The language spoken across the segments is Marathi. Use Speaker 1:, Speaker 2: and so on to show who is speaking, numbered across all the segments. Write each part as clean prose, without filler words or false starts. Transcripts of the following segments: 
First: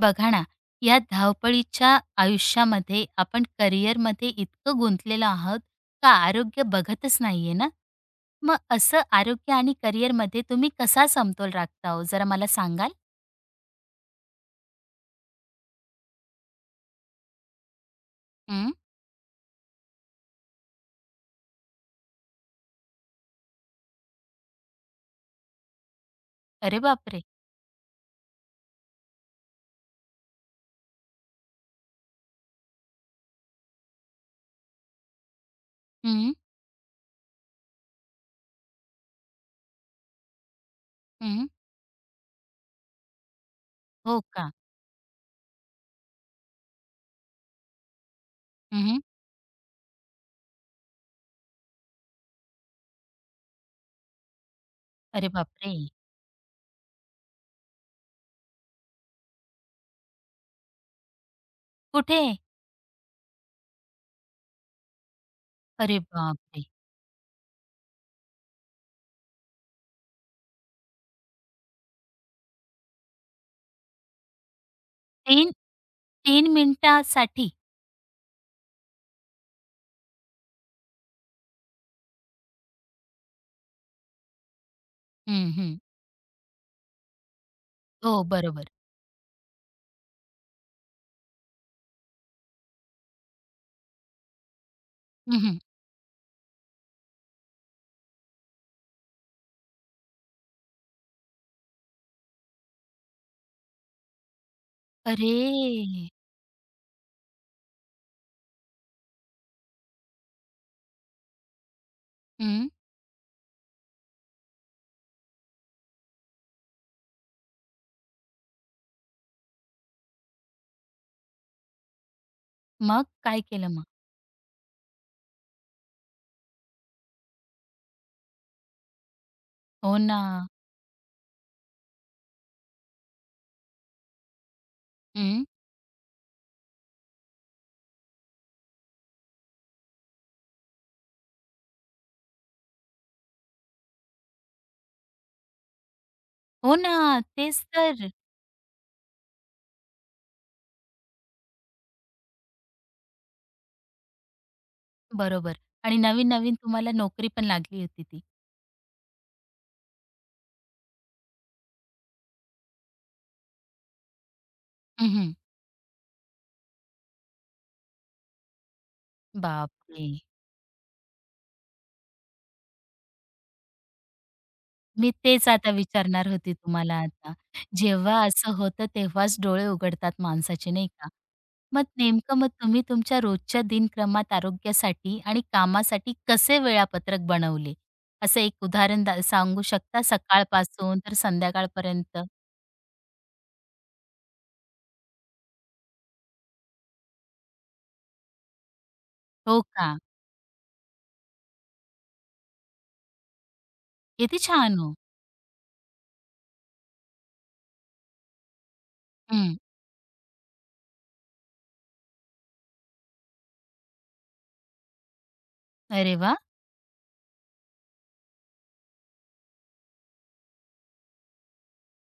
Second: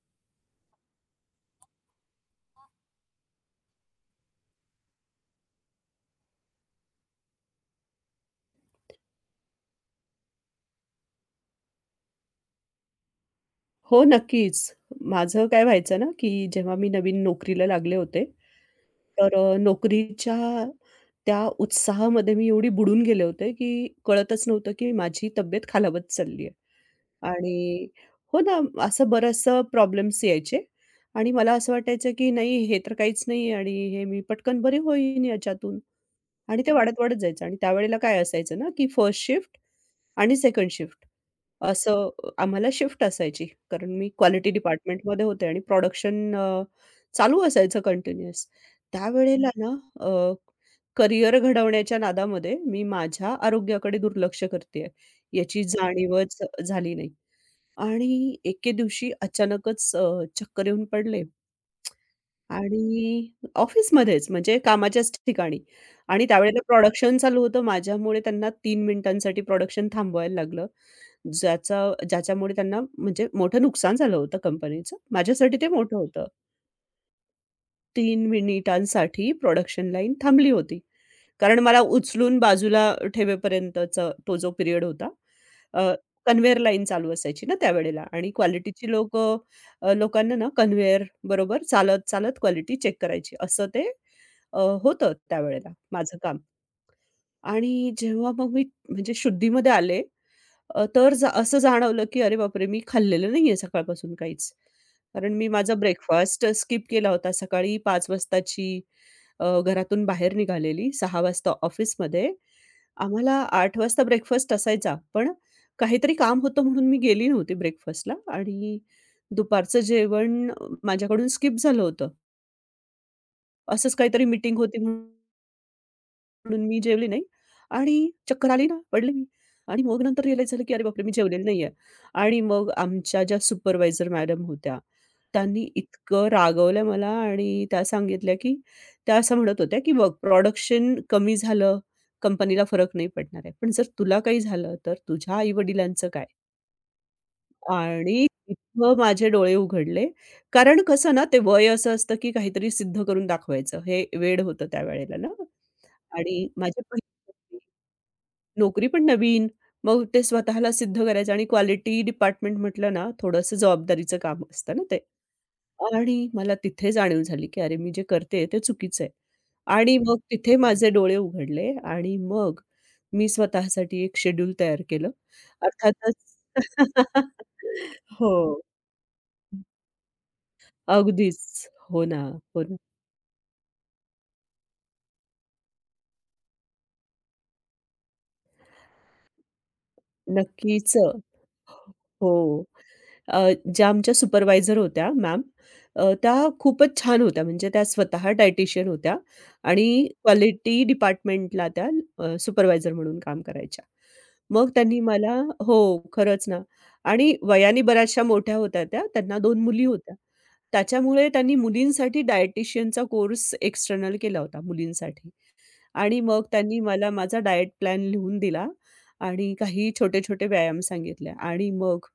Speaker 1: बघा ना, या धावपळीच्या आयुष्यामध्ये आपण करिअरमध्ये इतकं गुंतलेलो आहोत का आरोग्य बघतच नाहीये ना. मग असं आरोग्य आणि करिअरमध्ये तुम्ही कसा समतोल राखता हो? जरा मला सांगाल?
Speaker 2: हो, नक्कीच. माझं काय व्हायचं ना, की जेव्हा मी नवीन नोकरीला लागले होते,
Speaker 1: हं.
Speaker 2: तर नोकरीच्या त्या उत्साहामध्ये मी एवढी बुडून गेले होते, की कळतच नव्हतं, की माझी तब्येत खालावत चालली आहे.
Speaker 1: अरे बापरे!
Speaker 2: आणि हो ना, असं बरचसं प्रॉब्लेम्स यायचे आणि मला असं वाटायचं, की नाही हे तर काहीच नाही आणि हे मी पटकन बरी होईन याच्यातून.
Speaker 1: हं,
Speaker 2: आणि ते वाढत, वाढत जायचं आणि त्यावेळेला काय असायचं ना, की फर्स्ट शिफ्ट आणि सेकंड शिफ्ट
Speaker 1: हं.
Speaker 2: असं आम्हाला शिफ्ट असायची. कारण मी
Speaker 1: हो
Speaker 2: क्वालिटी
Speaker 1: का?
Speaker 2: डिपार्टमेंटमध्ये होते आणि प्रोडक्शन चालू असायचं कंटिन्युअस.
Speaker 1: हं,
Speaker 2: त्यावेळेला ना अ, करियर घडवण्याच्या नादामध्ये मी माझ्या आरोग्याकडे दुर्लक्ष करते
Speaker 1: अरे
Speaker 2: याची
Speaker 1: बापरे!
Speaker 2: जाणीवच झाली नाही. आणि एके दिवशी अचानकच चक्कर येऊन पडले.
Speaker 1: कुठे?
Speaker 2: आणि ऑफिसमध्येच म्हणजे कामाच्याच ठिकाणी.
Speaker 1: अरे
Speaker 2: आणि त्यावेळेला
Speaker 1: बापरे!
Speaker 2: प्रोडक्शन चालू होतं. माझ्यामुळे त्यांना 3 मिनिटांसाठी प्रोडक्शन थांबवायला लागलं. ज्याचा ज्याच्यामुळे त्यांना म्हणजे मोठं नुकसान झालं होतं कंपनीचं.
Speaker 1: 3
Speaker 2: माझ्यासाठी ते मोठं होतं.
Speaker 1: 3 मिनिटासाठी?
Speaker 2: 3 मिनिटांसाठी प्रोडक्शन लाईन थांबली होती. कारण मला उचलून बाजूला ठेवेपर्यंतचा तो जो पिरियड होता,
Speaker 1: हं, हं.
Speaker 2: अ, कन्व्हेअर लाईन चालू असायची ना त्यावेळेला
Speaker 1: हो,
Speaker 2: आणि
Speaker 1: बरोबर.
Speaker 2: क्वालिटीची लोकं लोकांना ना कन्व्हेअर बरोबर चालत, चालत क्वालिटी चेक करायची. असं ते होतं
Speaker 1: हं, हं.
Speaker 2: त्यावेळेला माझं काम. आणि जेव्हा मग मी म्हणजे शुद्धीमध्ये आले, तर जा असं जाणवलं, की अरे बापरे! मी खाल्लेलं नाहीये सकाळपासून काहीच. कारण
Speaker 1: अरे!
Speaker 2: मी माझा ब्रेकफास्ट स्किप केला होता. सकाळी 5 वाजताची घरातून बाहेर निघालेली, 6 वाजता ऑफिसमध्ये.
Speaker 1: हं.
Speaker 2: आम्हाला 8 वाजता ब्रेकफास्ट असायचा, पण काहीतरी काम होतं म्हणून मी गेली नव्हती ब्रेकफास्टला आणि दुपारचं जेवण माझ्याकडून स्किप झालं होतं.
Speaker 1: मग काय केलं मग?
Speaker 2: असंच काहीतरी मीटिंग होती म्हणून म्हणून मी जेवली नाही आणि चक्कर आली ना, पडले मी आणि
Speaker 1: हो
Speaker 2: मग
Speaker 1: ना.
Speaker 2: नंतर रिअलाईज झालं, की अरे बापरे! मी जेवलेली नाहीये. आणि मग आमच्या ज्या सुपरवायझर मॅडम होत्या,
Speaker 1: हं.
Speaker 2: त्यांनी इतकं रागवलं मला आणि त्या सांगितल्या, की त्या असं म्हणत होत्या, की "बघ प्रोडक्शन कमी झालं, कंपनीला फरक नाही पडणार आहे. पण जर तुला काही झालं, तर तुझ्या आई-वडिलांचं काय?"
Speaker 1: हो ना. तेच तर.
Speaker 2: आणि तिथं माझे डोळे उघडले. कारण कसं ना, ते वय असं असतं, की काहीतरी सिद्ध करून दाखवायचं. हे वेड होतं त्यावेळेला ना.
Speaker 1: बरोबर आणि
Speaker 2: आणि
Speaker 1: नवीन-नवीन
Speaker 2: माझे
Speaker 1: तुम्हाला नोकरी
Speaker 2: पहिले
Speaker 1: पण लागली होती ती.
Speaker 2: नोकरी पण नवीन. मग ते स्वतःला सिद्ध करायचं आणि क्वालिटी डिपार्टमेंट म्हटलं ना, थोडंसं जबाबदारीचं काम असतं ना ते.
Speaker 1: हं, हं.
Speaker 2: आणि मला तिथे जाणीव झाली, की अरे मी जे करते ते चुकीचं आहे. आणि
Speaker 1: बापरे!
Speaker 2: मग तिथे माझे डोळे उघडले आणि मग मी स्वतःसाठी एक शेड्यूल तयार केलं.
Speaker 1: मी तेच आता
Speaker 2: अर्थातच.
Speaker 1: विचारणार होती तुम्हाला आता. जेव्हा असं
Speaker 2: हो.
Speaker 1: होतं तेव्हाच डोळे उघडतात माणसाचे नाही का?
Speaker 2: अगदीच.
Speaker 1: मग
Speaker 2: हो ना,
Speaker 1: नेमकं मग
Speaker 2: हो ना.
Speaker 1: तुम्ही तुमच्या रोजच्या दिनक्रमात आरोग्यासाठी आणि कामासाठी कसे वेळापत्रक बनवले? असं एक उदाहरण दा सांगू शकता
Speaker 2: नक्कीच.
Speaker 1: सकाळपासून तर संध्याकाळपर्यंत?
Speaker 2: हो. अ, ज्या आमच्या सुपरवायझर होत्या मॅम, त्या खूपच छान होत्या. म्हणजे त्या स्वतः डायटीशियन होत्या
Speaker 1: हो का?
Speaker 2: आणि क्वालिटी डिपार्टमेंटला त्या सुपरवायझर म्हणून काम करायच्या.
Speaker 1: किती
Speaker 2: मग
Speaker 1: छान हो.
Speaker 2: त्यांनी मला, हो, खरंच ना. आणि वयाने बऱ्याचशा मोठ्या होत्या त्या. त्यांना
Speaker 1: हं.
Speaker 2: 2 मुली होत्या. त्याच्यामुळे त्यांनी मुलींसाठी डायटीशियनचा कोर्स एक्सटर्नल केला होता मुलींसाठी.
Speaker 1: अरे
Speaker 2: आणि
Speaker 1: वाह!
Speaker 2: मग त्यांनी मला माझा डाएट प्लॅन लिहून दिला आणि काही छोटे-छोटे व्यायाम सांगितले आणि मग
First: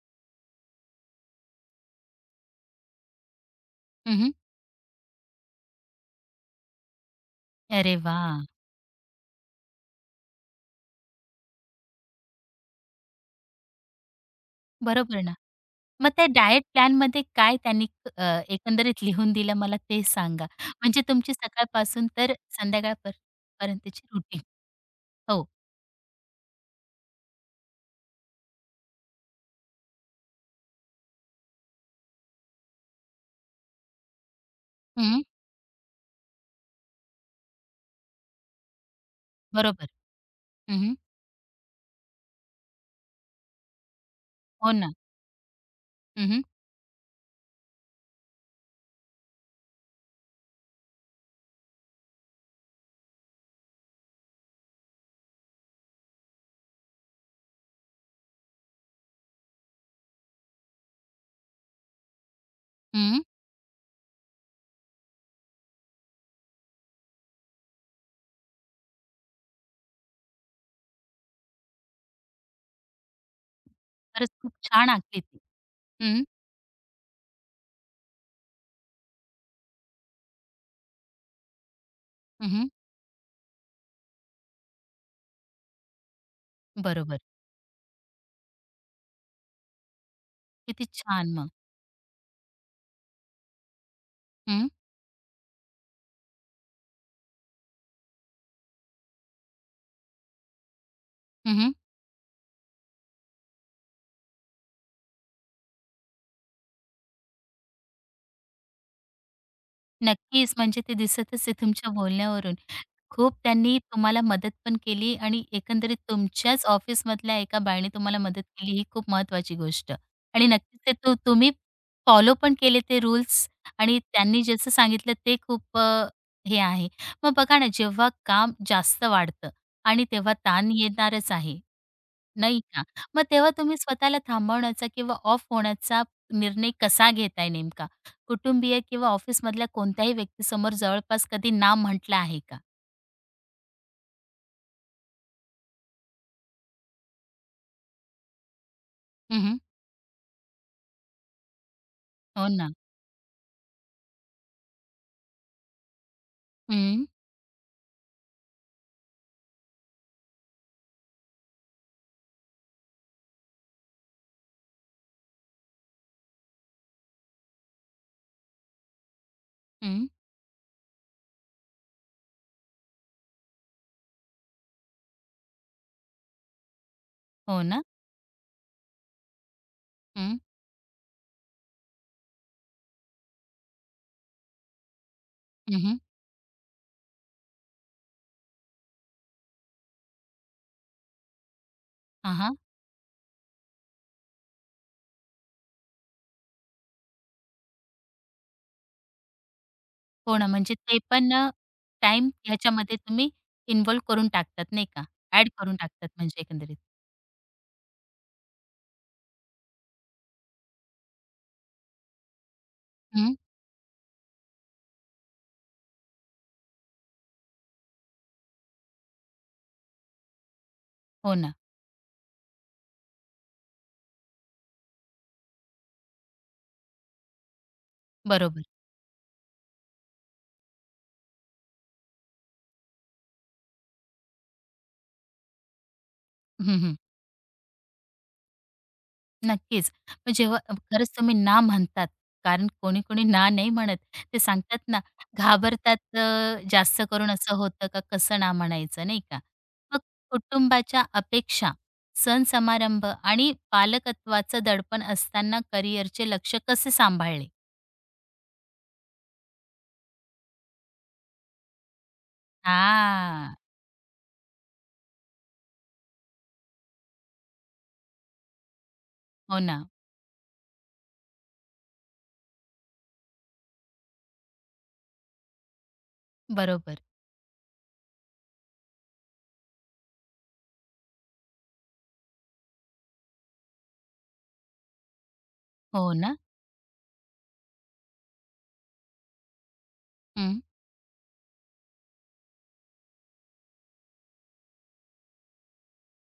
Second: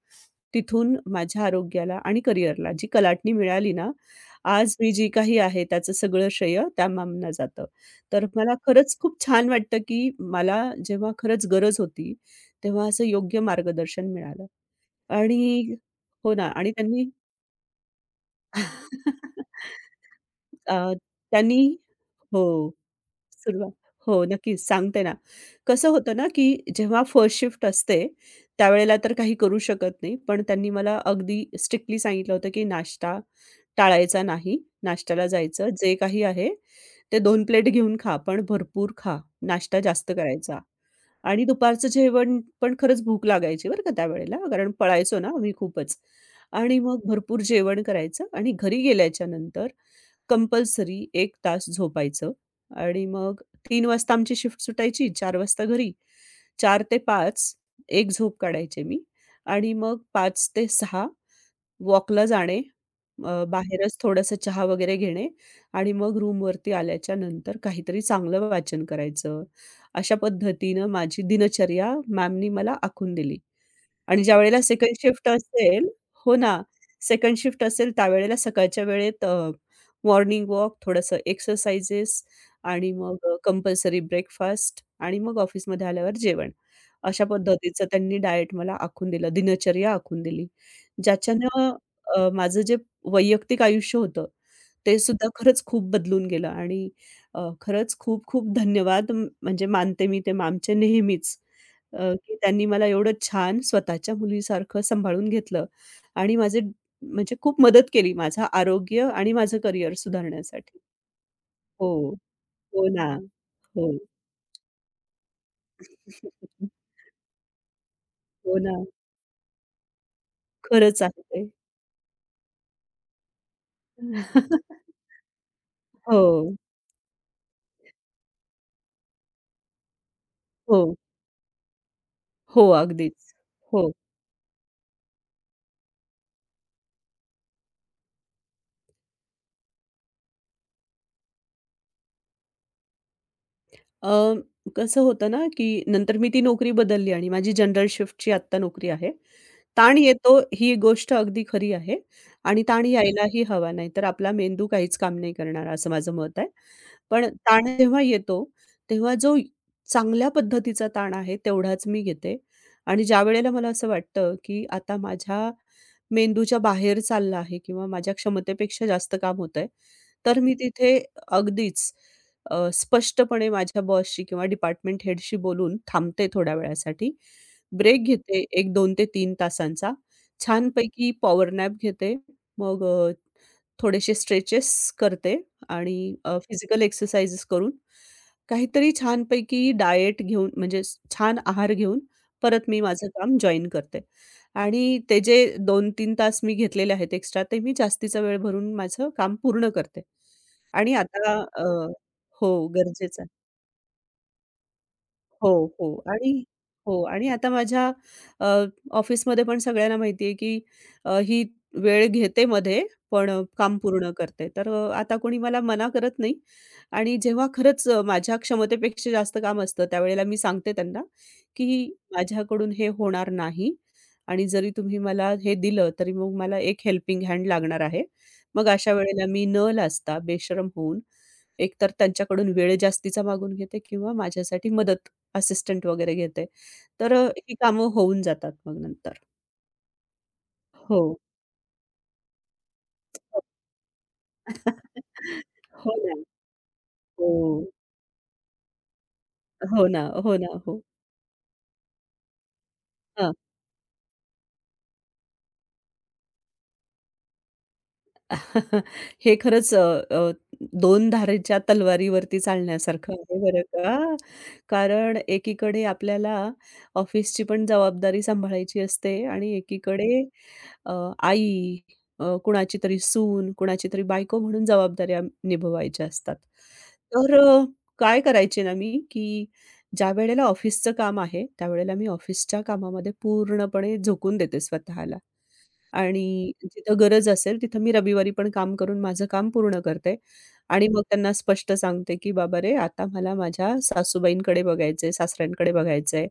Speaker 2: तिथून माझ्या आरोग्याला आणि करिअरला जी कलाटणी मिळाली ना,
Speaker 1: हं,
Speaker 2: आज मी जी काही आहे त्याचं सगळं श्रेय त्या मॅमना जातं.
Speaker 1: अरे
Speaker 2: तर
Speaker 1: वाह!
Speaker 2: मला खरंच खूप छान वाटतं, की मला जेव्हा खरंच गरज होती, तेव्हा असं योग्य मार्गदर्शन मिळालं.
Speaker 1: बरोबर ना.
Speaker 2: आणि
Speaker 1: मग त्या
Speaker 2: हो ना
Speaker 1: डायट
Speaker 2: आणि त्यांनी
Speaker 1: प्लॅनमध्ये काय त्यांनी अ, एकंदरीत लिहून दिलं मला ते सांगा?
Speaker 2: अ,
Speaker 1: म्हणजे तुमची
Speaker 2: त्यांनी
Speaker 1: सकाळपासून तर
Speaker 2: हो.
Speaker 1: संध्याकाळपर
Speaker 2: सुरुवात.
Speaker 1: पर्यंतची
Speaker 2: हो,
Speaker 1: रुटीन.
Speaker 2: नक्कीच सांगते ना.
Speaker 1: हो.
Speaker 2: कसं होतं ना, की जेव्हा फर्स्ट शिफ्ट असते, त्यावेळेला तर काही करू शकत नाही. पण त्यांनी मला अगदी स्ट्रिक्टली सांगितलं होतं, की नाश्ता टाळायचा नाही.
Speaker 1: हं.
Speaker 2: नाश्त्याला जायचं. जे काही आहे ते 2 प्लेट घेऊन खा, पण भरपूर खा. नाश्ता
Speaker 1: बरोबर.
Speaker 2: जास्त करायचा.
Speaker 1: हं,
Speaker 2: आणि दुपारचं जेवण पण खरंच भूक लागायची बरं का त्यावेळेला, कारण
Speaker 1: हो ना.
Speaker 2: पळायचो ना आम्ही खूपच.
Speaker 1: हं, हं.
Speaker 2: आणि मग भरपूर जेवण करायचं आणि घरी गेल्याच्यानंतर कंपल्सरी एक तास झोपायचं आणि मग 3 वाजता आमची शिफ्ट सुटायची, 4 वाजता घरी. 4 ते 5 एक झोप काढायचे मी आणि मग 5 ते 6 वॉकला जाणे,
Speaker 1: हं.
Speaker 2: बाहेरच थोडासा चहा वगैरे घेणे आणि मग रूमवरती आल्याच्या नंतर काहीतरी चांगलं वाचन करायचं. अशा पद्धतीनं माझी दिनचर्या मॅमनी मला आखून दिली. आणि
Speaker 1: खरंच खूप
Speaker 2: ज्यावेळेला
Speaker 1: छान
Speaker 2: सेकंड
Speaker 1: आखली
Speaker 2: शिफ्ट
Speaker 1: ती.
Speaker 2: असेल,
Speaker 1: हं,
Speaker 2: हो ना, सेकंड शिफ्ट असेल त्यावेळेला सकाळच्या वेळेत मॉर्निंग वॉक, थोडंसं एक्सरसाइजेस
Speaker 1: हं,
Speaker 2: आणि मग कंपल्सरी ब्रेकफास्ट आणि मग ऑफिसमध्ये आल्यावर जेवण.
Speaker 1: बरोबर.
Speaker 2: अशा पद्धतीचं त्यांनी डाएट मला आखून दिलं, दिनचर्या आखून दिली.
Speaker 1: किती छान मग.
Speaker 2: ज्याच्यानं माझं जे वैयक्तिक आयुष्य होतं,
Speaker 1: हं,
Speaker 2: ते सुद्धा खरंच खूप बदलून गेलं आणि खरंच खूप खूप धन्यवाद म्हणजे मानते मी ते आमचे नेहमीच.
Speaker 1: हं, हं.
Speaker 2: की त्यांनी मला एवढं छान स्वतःच्या मुलीसारखं सांभाळून घेतलं आणि माझे म्हणजे खूप मदत केली माझं आरोग्य आणि माझं करिअर
Speaker 1: नक्कीच
Speaker 2: सुधारण्यासाठी.
Speaker 1: म्हणजे ते दिसतच आहे
Speaker 2: हो,
Speaker 1: तुमच्या बोलण्यावरून.
Speaker 2: हो ना.
Speaker 1: खूप त्यांनी
Speaker 2: हो.
Speaker 1: तुम्हाला मदत पण केली आणि एकंदरीत तुमच्याच ऑफिसमधल्या एका बाईने तुम्हाला मदत
Speaker 2: हो
Speaker 1: केली
Speaker 2: ना.
Speaker 1: ही खूप महत्वाची गोष्ट आणि नक्कीच ते
Speaker 2: खरंच
Speaker 1: तू
Speaker 2: आहे ते.
Speaker 1: तुम्ही फॉलो पण केले ते रूल्स आणि त्यांनी जसं सांगितलं ते खूप
Speaker 2: हो,
Speaker 1: हे आहे. मग बघा ना जेव्हा काम जास्त वाढतं आणि तेव्हा ताण
Speaker 2: हो.
Speaker 1: येणारच आहे, नाही
Speaker 2: हो,
Speaker 1: का? मग
Speaker 2: अगदीच.
Speaker 1: तेव्हा तुम्ही
Speaker 2: हो.
Speaker 1: स्वतःला थांबवण्याचा किंवा ऑफ होण्याचा निर्णय कसा घेताय नेमका? कुटुंबीय किंवा ऑफिसमधल्या कोणत्याही व्यक्तीसमोर जवळपास कधी ना म्हटलं आहे का?
Speaker 2: अ, कसं होतं ना, की नंतर मी ती नोकरी बदलली आणि माझी जनरल शिफ्टची आत्ता नोकरी आहे. ताण येतो ही गोष्ट अगदी खरी आहे
Speaker 1: हो
Speaker 2: आणि
Speaker 1: ना.
Speaker 2: ताण हं. यायलाही हवा नाही, तर आपला मेंदू काहीच काम नाही करणार असं माझं मत आहे.
Speaker 1: हं,
Speaker 2: पण ताण जेव्हा येतो, तेव्हा जो चांगल्या पद्धतीचा ताण आहे तेवढाच मी घेते आणि ज्यावेळेला मला असं वाटतं, की आता माझ्या मेंदूच्या बाहेर चाललं आहे किंवा माझ्या क्षमतेपेक्षा जास्त काम होतंय.
Speaker 1: हं.
Speaker 2: तर मी तिथे अगदीच स्पष्टपणे माझ्या बॉसशी किंवा डिपार्टमेंट हेडशी बोलून थांबते थोड्या वेळासाठी.
Speaker 1: हो ना.
Speaker 2: ब्रेक घेते एक 2 ते 3 तासांचा.
Speaker 1: हं,
Speaker 2: छानपैकी पॉवर नॅप घेते. मग थोडेसे स्ट्रेचेस करते
Speaker 1: हं, हं.
Speaker 2: आणि फिजिकल एक्सरसाइज करून काहीतरी छानपैकी डाएट घेऊन म्हणजे छान आहार घेऊन
Speaker 1: हां,
Speaker 2: परत मी माझं काम जॉइन करते. आणि ते जे 2-3 तास मी घेतलेले आहेत एक्स्ट्रा, ते मी जास्तीचा वेळ भरून माझं काम पूर्ण करते.
Speaker 1: हो ना, म्हणजे
Speaker 2: आणि
Speaker 1: ते
Speaker 2: आता
Speaker 1: पण
Speaker 2: हो,
Speaker 1: ह्याच्यामध्ये
Speaker 2: गरजेचं आहे.
Speaker 1: तुम्ही इन्व्हॉल्व करून टाकतात नाही का? ॲड
Speaker 2: हो,
Speaker 1: करून
Speaker 2: हो.
Speaker 1: टाकतात
Speaker 2: आणि
Speaker 1: म्हणजे एकंदरीत.
Speaker 2: हो आणि आता माझ्या अ, ऑफिसमध्ये पण सगळ्यांना माहिती आहे, की ही वेळ घेते मध्ये, पण
Speaker 1: हं.
Speaker 2: काम पूर्ण करते. तर आता कोणी मला मना करत नाही आणि जेव्हा खरंच माझ्या क्षमतेपेक्षा जास्त काम असतं, त्यावेळेला मी सांगते त्यांना,
Speaker 1: हो ना.
Speaker 2: की माझ्याकडून हे होणार नाही आणि जरी तुम्ही मला हे दिलं, तरी मग मला एक हेल्पिंग हँड लागणार आहे.
Speaker 1: बरोबर.
Speaker 2: मग अशा वेळेला मी न लाजता, बेशरम होऊन, एकतर त्यांच्याकडून वेळ जास्तीचा मागून घेते किंवा माझ्यासाठी मदत असिस्टंट वगैरे घेते.
Speaker 1: हं, हं.
Speaker 2: तर ही कामं होऊन जातात मग नंतर.
Speaker 1: नक्कीच. मग जेव्हा
Speaker 2: हो.
Speaker 1: खरंच तुम्ही ना म्हणतात, कारण कोणी-कोणी
Speaker 2: हो.
Speaker 1: ना नाही म्हणत. ते सांगतात ना,
Speaker 2: हो
Speaker 1: घाबरतात
Speaker 2: ना.
Speaker 1: जास्त करून
Speaker 2: हो.
Speaker 1: असं होतं का कसं ना म्हणायचं, नाही का?
Speaker 2: हो
Speaker 1: मग
Speaker 2: ना, हो ना, हो.
Speaker 1: कुटुंबाच्या अपेक्षा, सण समारंभ
Speaker 2: हां.
Speaker 1: आणि पालकत्वाचं दडपण असताना करिअरचे लक्ष कसे सांभाळले?
Speaker 2: हे खरंच अ, अ, 2 धारेच्या तलवारीवरती चालण्यासारखं आहे
Speaker 1: हां.
Speaker 2: बरं का. कारण एकीकडे आपल्याला ऑफिसची पण जबाबदारी सांभाळायची असते आणि
Speaker 1: हो ना.
Speaker 2: एकीकडे अ, आई, कुणाची तरी सून, कुणाची तरी बायको म्हणून जबाबदाऱ्या निभवायच्या असतात.
Speaker 1: बरोबर.
Speaker 2: तर काय करायचे ना मी, की ज्यावेळेला ऑफिसचं काम आहे, त्यावेळेला मी ऑफिसच्या कामामध्ये पूर्णपणे झोकून देते स्वतःला.
Speaker 1: हो ना?
Speaker 2: आणि जिथं गरज असेल तिथं मी रविवारी पण काम करून माझं काम पूर्ण करते
Speaker 1: हं.
Speaker 2: आणि मग त्यांना स्पष्ट सांगते, की "बाबा रे, आता मला माझ्या सासूबाईंकडे बघायचंय, सासऱ्यांकडे बघायचंय,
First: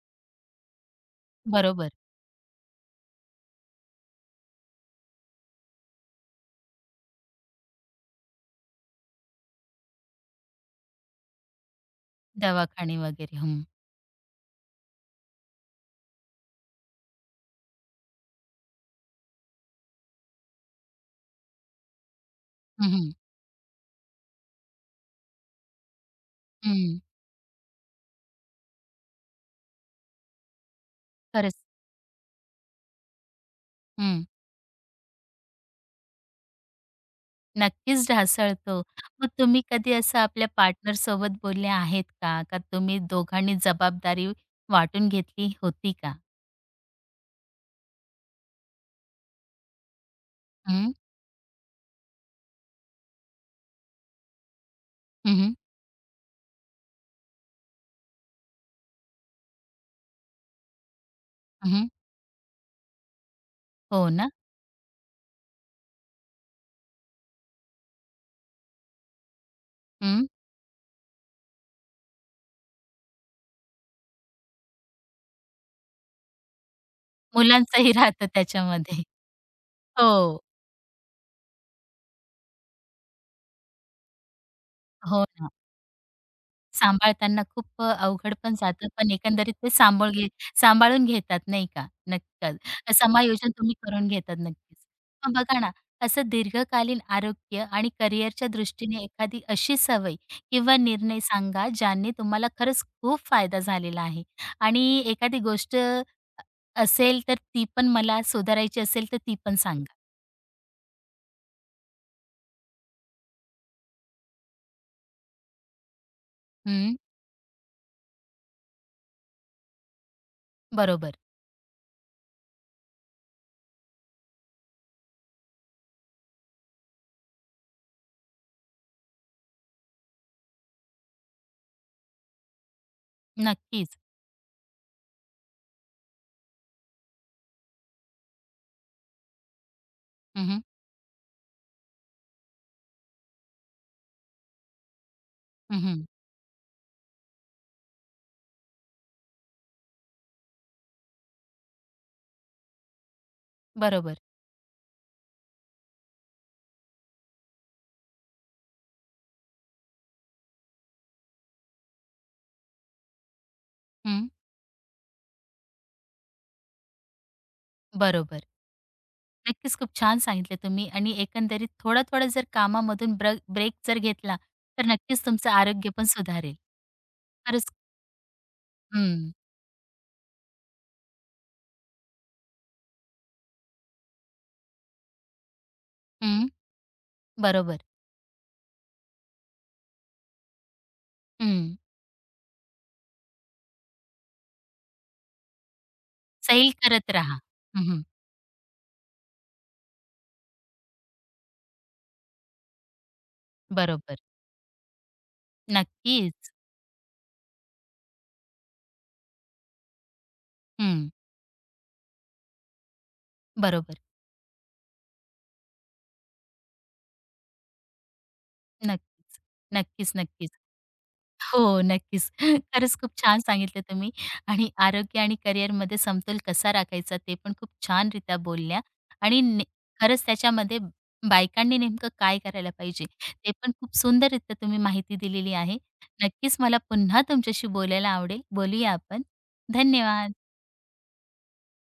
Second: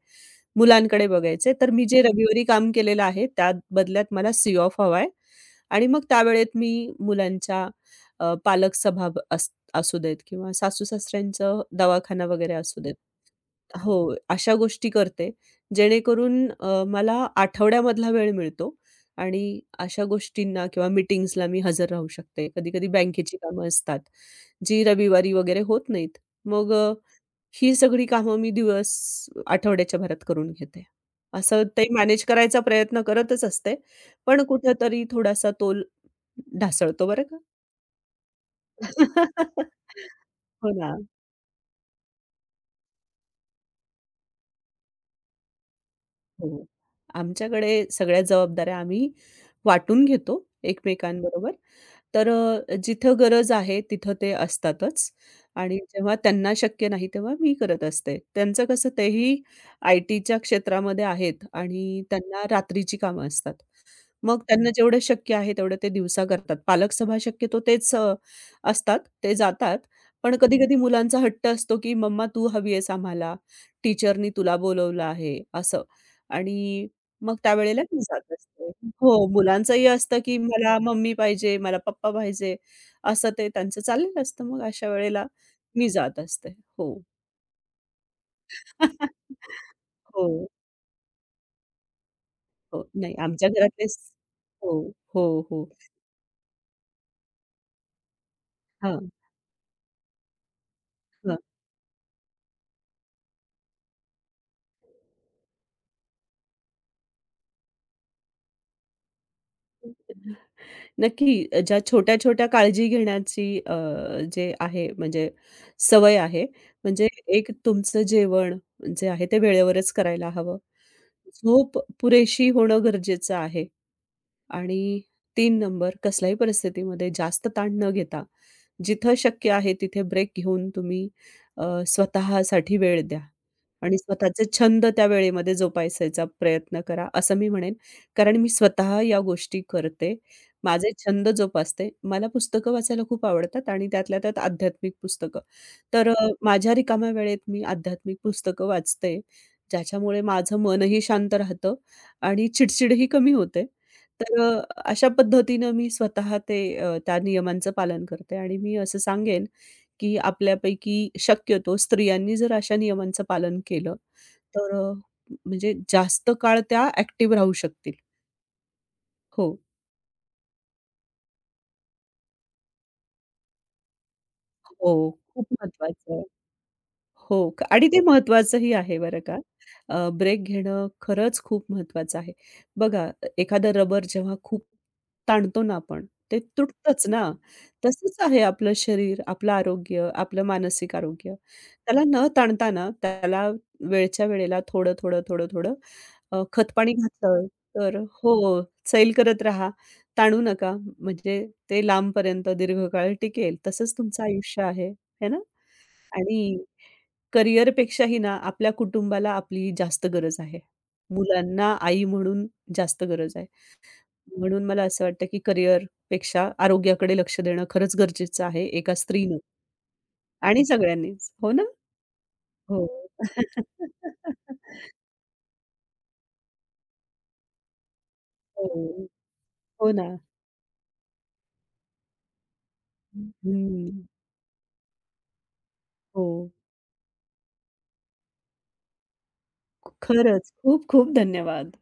Speaker 2: मुलांकडे बघायचंय. तर मी
Speaker 1: बरोबर.
Speaker 2: जे रविवारी काम केलेलं आहे, त्या बदल्यात मला सी ऑफ हवाय." आणि मग त्यावेळेत मी मुलांच्या पालक सभा ब- अस असू देत किंवा सासू-सासऱ्यांचं दवाखाना वगैरे असू देत.
Speaker 1: दवाखाने वगैरे. हं.
Speaker 2: हो, अशा गोष्टी करते, जेणेकरून मला आठवड्यामधला वेळ मिळतो आणि अशा गोष्टींना किंवा मीटिंग्सला मी हजर राहू शकते. कधी-कधी
Speaker 1: हं, हं.
Speaker 2: बँकेची कामं असतात, जी रविवारी वगैरे होत नाहीत. मग
Speaker 1: हं.
Speaker 2: ही सगळी कामं मी आठवड्याच्या भरात करून घेते.
Speaker 1: खरंच.
Speaker 2: असं ते मॅनेज करायचा प्रयत्न करतच असते,
Speaker 1: हं.
Speaker 2: पण कुठेतरी थोडासा तोल ढासळतो बरं का.
Speaker 1: नक्कीच ढासळतो. मग तुम्ही कधी असं आपल्या
Speaker 2: हो ना.
Speaker 1: पार्टनरसोबत बोलले आहेत का? का तुम्ही दोघांनी जबाबदारी वाटून घेतली होती का?
Speaker 2: हो. आमच्याकडे सगळ्या जबाबदाऱ्या आम्ही वाटून घेतो एकमेकांबरोबर. तर जिथं गरज आहे तिथं ते असतातच
Speaker 1: हं,
Speaker 2: आणि जेव्हा त्यांना शक्य नाही तेव्हा मी करत असते. त्यांचं कसं तेही आय-टीच्या क्षेत्रामध्ये आहेत
Speaker 1: हं, हं.
Speaker 2: आणि त्यांना रात्रीची कामं असतात.
Speaker 1: हो ना?
Speaker 2: मग त्यांना जेवढं शक्य आहे तेवढं ते दिवसा करतात. पालक सभा शक्यतो तेच असतात, ते जातात.
Speaker 1: हं.
Speaker 2: पण कधी-कधी मुलांचा हट्ट असतो, की "मम्मा तू हवी आहेस आम्हाला, टीचरनी तुला बोलवलं आहे," असं. आणि मग त्यावेळेला
Speaker 1: मुलांचंही
Speaker 2: मी
Speaker 1: राहतं
Speaker 2: जात असते.
Speaker 1: त्याच्यामध्ये.
Speaker 2: हो, मुलांचंही असतं,
Speaker 1: हो.
Speaker 2: की "मला मम्मी पाहिजे, मला पप्पा पाहिजे," असं ते त्यांचं चाललेलं असतं. मग अशा
Speaker 1: हो
Speaker 2: वेळेला
Speaker 1: ना.
Speaker 2: मी जात असते. हो.
Speaker 1: सांभाळताना खूप अवघड पण जातं, पण एकंदरीत ते सांभाळ घे
Speaker 2: हो,
Speaker 1: सांभाळून घेतात नाही का? नक्कीच.
Speaker 2: हो. नाही आमच्या
Speaker 1: समायोजन तुम्ही
Speaker 2: घरातलेच.
Speaker 1: करून घेतात नक्कीच.
Speaker 2: हो, हो,
Speaker 1: मग बघा
Speaker 2: हो.
Speaker 1: ना, असं दीर्घकालीन आरोग्य आणि करिअरच्या दृष्टीने
Speaker 2: हां.
Speaker 1: एखादी अशी सवय किंवा निर्णय सांगा, ज्याने तुम्हाला खरंच खूप फायदा झालेला आहे आणि एखादी गोष्ट असेल, तर ती पण मला सुधारायची असेल, तर ती पण सांगा?
Speaker 2: नक्की. ज्या छोट्या-छोट्या काळजी घेण्याची जे आहे म्हणजे सवय आहे.
Speaker 1: हं,
Speaker 2: म्हणजे एक तुमचं जेवण जे आहे ते वेळेवरच करायला हवं.
Speaker 1: बरोबर.
Speaker 2: झोप पुरेशी होणं गरजेचं आहे. आणि 3 नंबर कसल्याही परिस्थितीमध्ये जास्त ताण न घेता जिथं शक्य आहे तिथे ब्रेक घेऊन तुम्ही स्वतःसाठी वेळ द्या
Speaker 1: नक्कीच.
Speaker 2: आणि स्वतःचे छंद त्या वेळेमध्ये जोपासायचा प्रयत्न करा, असं मी म्हणेन. कारण मी स्वतः या गोष्टी करते.
Speaker 1: हं, हं.
Speaker 2: माझे छंद जोपासते. मला पुस्तकं वाचायला खूप आवडतात आणि त्यातल्या त्यात आध्यात्मिक पुस्तकं. तर माझ्या रिकाम्या वेळेत मी आध्यात्मिक पुस्तकं वाचते, ज्याच्यामुळे माझं मनही शांत राहतं आणि चिडचिडही कमी होते.
Speaker 1: बरोबर.
Speaker 2: तर अशा पद्धतीनं मी स्वतः ते त्या नियमांचं पालन करते आणि मी असं सांगेन, की आपल्यापैकी शक्यतो स्त्रियांनी जर अशा नियमांचं पालन केलं,
Speaker 1: हं,
Speaker 2: तर म्हणजे जास्त काळ त्या ॲक्टिव्ह राहू शकतील.
Speaker 1: बरोबर.
Speaker 2: हो.
Speaker 1: नक्कीच, खूप छान सांगितलं तुम्ही आणि एकंदरीत थोड़ा-थोड़ा जर कामामधून ब्रेक जर घेतला, तर
Speaker 2: हो,
Speaker 1: नक्कीच
Speaker 2: खूप
Speaker 1: तुमचं आरोग्य पण
Speaker 2: महत्वाचं आहे.
Speaker 1: सुधारेल.
Speaker 2: हो का
Speaker 1: खरंच
Speaker 2: आणि ते महत्त्वाचंही आहे बरं
Speaker 1: हं,
Speaker 2: का. ब्रेक घेणं खरंच खूप महत्त्वाचं आहे. बघा एखादं रबर जेव्हा खूप ताणतो ना आपण, ते
Speaker 1: हं,
Speaker 2: तुटतंच ना.
Speaker 1: बरोबर.
Speaker 2: तसंच आहे आपलं शरीर, आपलं आरोग्य, आपलं मानसिक आरोग्य.
Speaker 1: हं,
Speaker 2: त्याला न ताणता त्याला वेळच्या वेळेला थोडं, थोडं, थोडं, थोडं
Speaker 1: सैल
Speaker 2: खतपाणी
Speaker 1: करत राहा.
Speaker 2: घातलं
Speaker 1: हं,
Speaker 2: तर
Speaker 1: हं,
Speaker 2: हो, सैल करत राहा. ताणू नका म्हणजे ते लांबपर्यंत दीर्घकाळ टिकेल. तसंच
Speaker 1: बरोबर.
Speaker 2: तुमचं आयुष्य आहे. है ना?
Speaker 1: नक्कीच.
Speaker 2: आणि करिअरपेक्षाही ना, आपल्या कुटुंबाला आपली जास्त गरज आहे.
Speaker 1: हं,
Speaker 2: मुलांना आई म्हणून जास्त गरज आहे.
Speaker 1: बरोबर.
Speaker 2: म्हणून मला असं वाटतं, की करिअरपेक्षा आरोग्याकडे लक्ष देणं खरंच गरजेचं आहे एका स्त्रीनं
Speaker 1: नक्कीच. नक्कीच, नक्कीच.
Speaker 2: आणि सगळ्यांनीच. हो
Speaker 1: हो,
Speaker 2: ना?
Speaker 1: नक्कीच.
Speaker 2: हो.
Speaker 1: खरंच खूप छान सांगितलं तुम्ही आणि आरोग्य आणि करिअरमध्ये समतोल कसा राखायचा ते पण खूप छानरित्या बोलल्या
Speaker 2: हो.
Speaker 1: आणि ने
Speaker 2: हो ना.
Speaker 1: खरंच त्याच्यामध्ये बायकांनी नेमकं काय करायला पाहिजे ते पण खूप
Speaker 2: हं.
Speaker 1: सुंदररित्या तुम्ही माहिती दिलेली आहे.
Speaker 2: हो.
Speaker 1: नक्कीच मला पुन्हा तुमच्याशी बोलायला आवडेल. बोलूया आपण. धन्यवाद.
Speaker 2: खरंच खूप खूप धन्यवाद.